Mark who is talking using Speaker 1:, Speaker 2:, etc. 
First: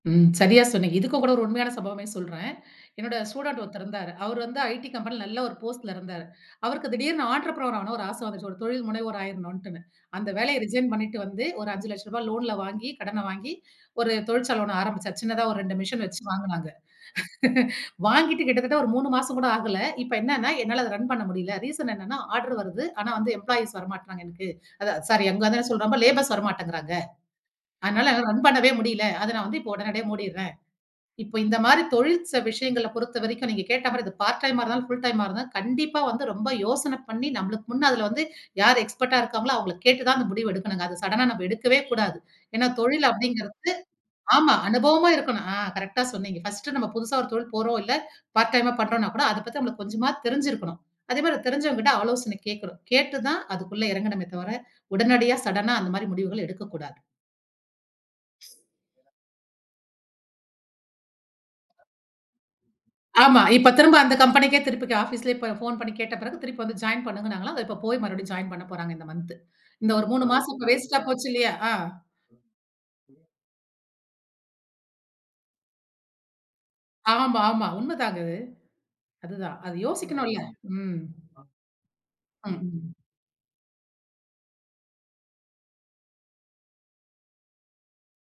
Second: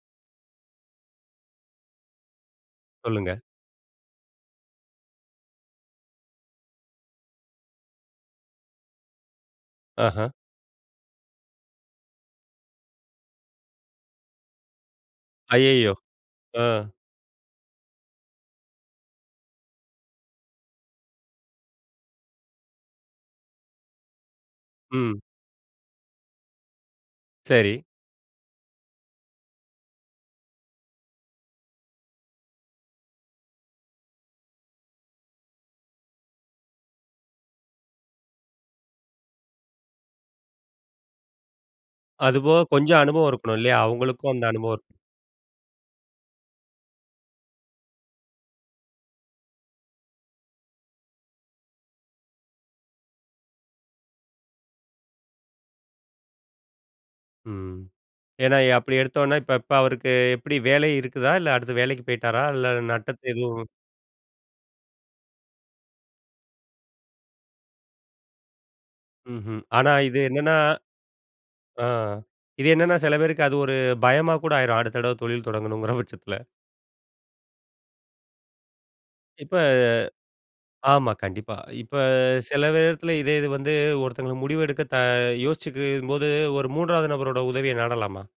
Speaker 1: ம். சரியா சொன்னீங்க. இதுக்கு கூட ஒரு உண்மையான சம்பவமே சொல்றேன், என்னோட
Speaker 2: சொல்லுங்க.
Speaker 1: ஸ்டூடண்ட் ஒருத்தர் இருந்தாரு. அவரு வந்து ஐடி கம்பெனியில நல்ல ஒரு போஸ்ட்ல இருந்தாரு. அவருக்கு திடீர்னு ஆன்டரபன ஆகணும் ஒரு ஆசை வந்துருச்சு ஒரு தொழில முனைவோர் ஆகிடணுன்ட்டுன்னு. அந்த
Speaker 2: ஆஹா!
Speaker 1: வேலையை ரிசைன் பண்ணிட்டு வந்து ஒரு ரூ. 5,00,000 லோன்ல வாங்கி கடன வாங்கி ஒரு தொழிற்சால ஒண்ணு ஆரம்பிச்சாரு சின்னதா ஒரு 2
Speaker 2: அய்யயோ!
Speaker 1: மிஷின் வச்சு
Speaker 2: ஆ.
Speaker 1: வாங்குனாங்க. வாங்கிட்டு கிட்டத்தட்ட ஒரு 3 மாசம் கூட ஆகல. இப்ப என்னனா என்னால அத ரன் பண்ண முடியல்ல. ரீசன் என்னனா ஆர்டர் வருது. ஆனா வந்து எம்ப்ளாயீஸ் வரமாட்டறாங்க எனக்கு. அதான்
Speaker 2: ம்.
Speaker 1: சாரி அங்க வந்து என்ன சொல்றேன் லேபர்ஸ் வரமாட்டேங்கிறாங்க.
Speaker 2: சரி.
Speaker 1: அதனால என்ன ரன் பண்ணவே முடில்ல. அத நான் வந்து இப்ப உடனடியா மூடிறேன். இப்ப இந்த மாரி தொழில் விஷயங்கள பொறுத்தவரைக்கும் நீங்க கேட்ட மாரி இது பார்ட் டைமா இருந்தாலும் ஃபுல டைமா இருந்தாலும் கண்டிப்பா வந்து ரொம்ப யோசன பண்ணி நம்மளுக்கு முன்னே அதில வந்து யார் எக்ஸ்பெர்ட்டா இருக்காங்களோ அவங்கள கேட்டு தான் அந்த முடிவு எடுக்கணும்ங்க. அத சடன்னா நாம் எடுக்கவே கூடாது.
Speaker 2: அது போக
Speaker 1: ஏன்னா
Speaker 2: கொஞ்சம்
Speaker 1: தொழில
Speaker 2: அனுபவம் இருக்கணும்
Speaker 1: அப்டிங்கிறது
Speaker 2: இல்லயா? அவங்களுக்கும் அந்த
Speaker 1: ஆமா.
Speaker 2: அனுபவம் இருக்கணும்.
Speaker 1: அனுபவமா இருக்கணும் ஆ கரெக்ட்டா சொன்னீங்க. பர்ஸ்ட் நம்ம புதுசா ஒரு தொழில் போறோம் இல்ல பார்ட் டைமா பண்ணுறோன்னா கூட அத பத்தி நமக்கு கொஞ்சமாவது தெரிஞ்சு இருக்கணும். அதே மாரி தெரிஞ்சவுங்க கிட்ட ஆலோசன கேட்கணும். கேட்டு தான் அதுகுள்ள இறங்கணுமே தவிர, உடனடியா சடன்னா அந்த மாரி முடிவுகள் எடுக்க கூடாது.
Speaker 2: ம்.
Speaker 1: ஸ்
Speaker 2: ஏன்னா அப்டி எடுத்தோம்னா இப்ப இப்ப அவருக்கு எப்டி வேலை இருக்குதா, இல்ல அடுத்து வேலைக்கு போய்ட்டாரா இல்ல நட்டத்தை
Speaker 1: ஆமா,
Speaker 2: எதுவும்
Speaker 1: இப்ப திரும்ப அந்த கம்பெனிக்கே திரும்ப ஆபீஸ்லயே போன் பண்ணி கேட்ட பிறகு திருப்பி வந்து ஜாயின் பண்ணுங்கனாங்கலாம். அத போய் மறுபடியும் ஜாயின் பண்ண போறாங்க இந்த மந்த்.
Speaker 2: ம்ஹம். ஆனா
Speaker 1: இந்த ஒரு
Speaker 2: இது
Speaker 1: 3
Speaker 2: என்னன்னா
Speaker 1: மாசம் வேஸ்ட்டா போச்சு இல்லயா. ஆ
Speaker 2: ஆ இது என்னென்னா சில பேருக்கு அது ஒரு பயமா கூட ஆயிரும். அடுத்த தடவ தொழில் தொடங்கணும்ங்கிற பட்சத்தில.
Speaker 1: ஆமா, ஆமா உண்ம தான்ங்க அது.
Speaker 2: இப்ப
Speaker 1: அதுதான் அது யோசிக்க வேணும்ல ம்.
Speaker 2: ஆமா, கண்டிப்பா. இப்ப
Speaker 1: ம்,
Speaker 2: சில
Speaker 1: ம்.
Speaker 2: நேரத்துல இதே இது வந்து ஒருத்தவங்களுக்கு முடிவு எடுக்க த யோசிச்சிக்க போது ஒரு 3வது நபரோட உதவிய நாடலாமா?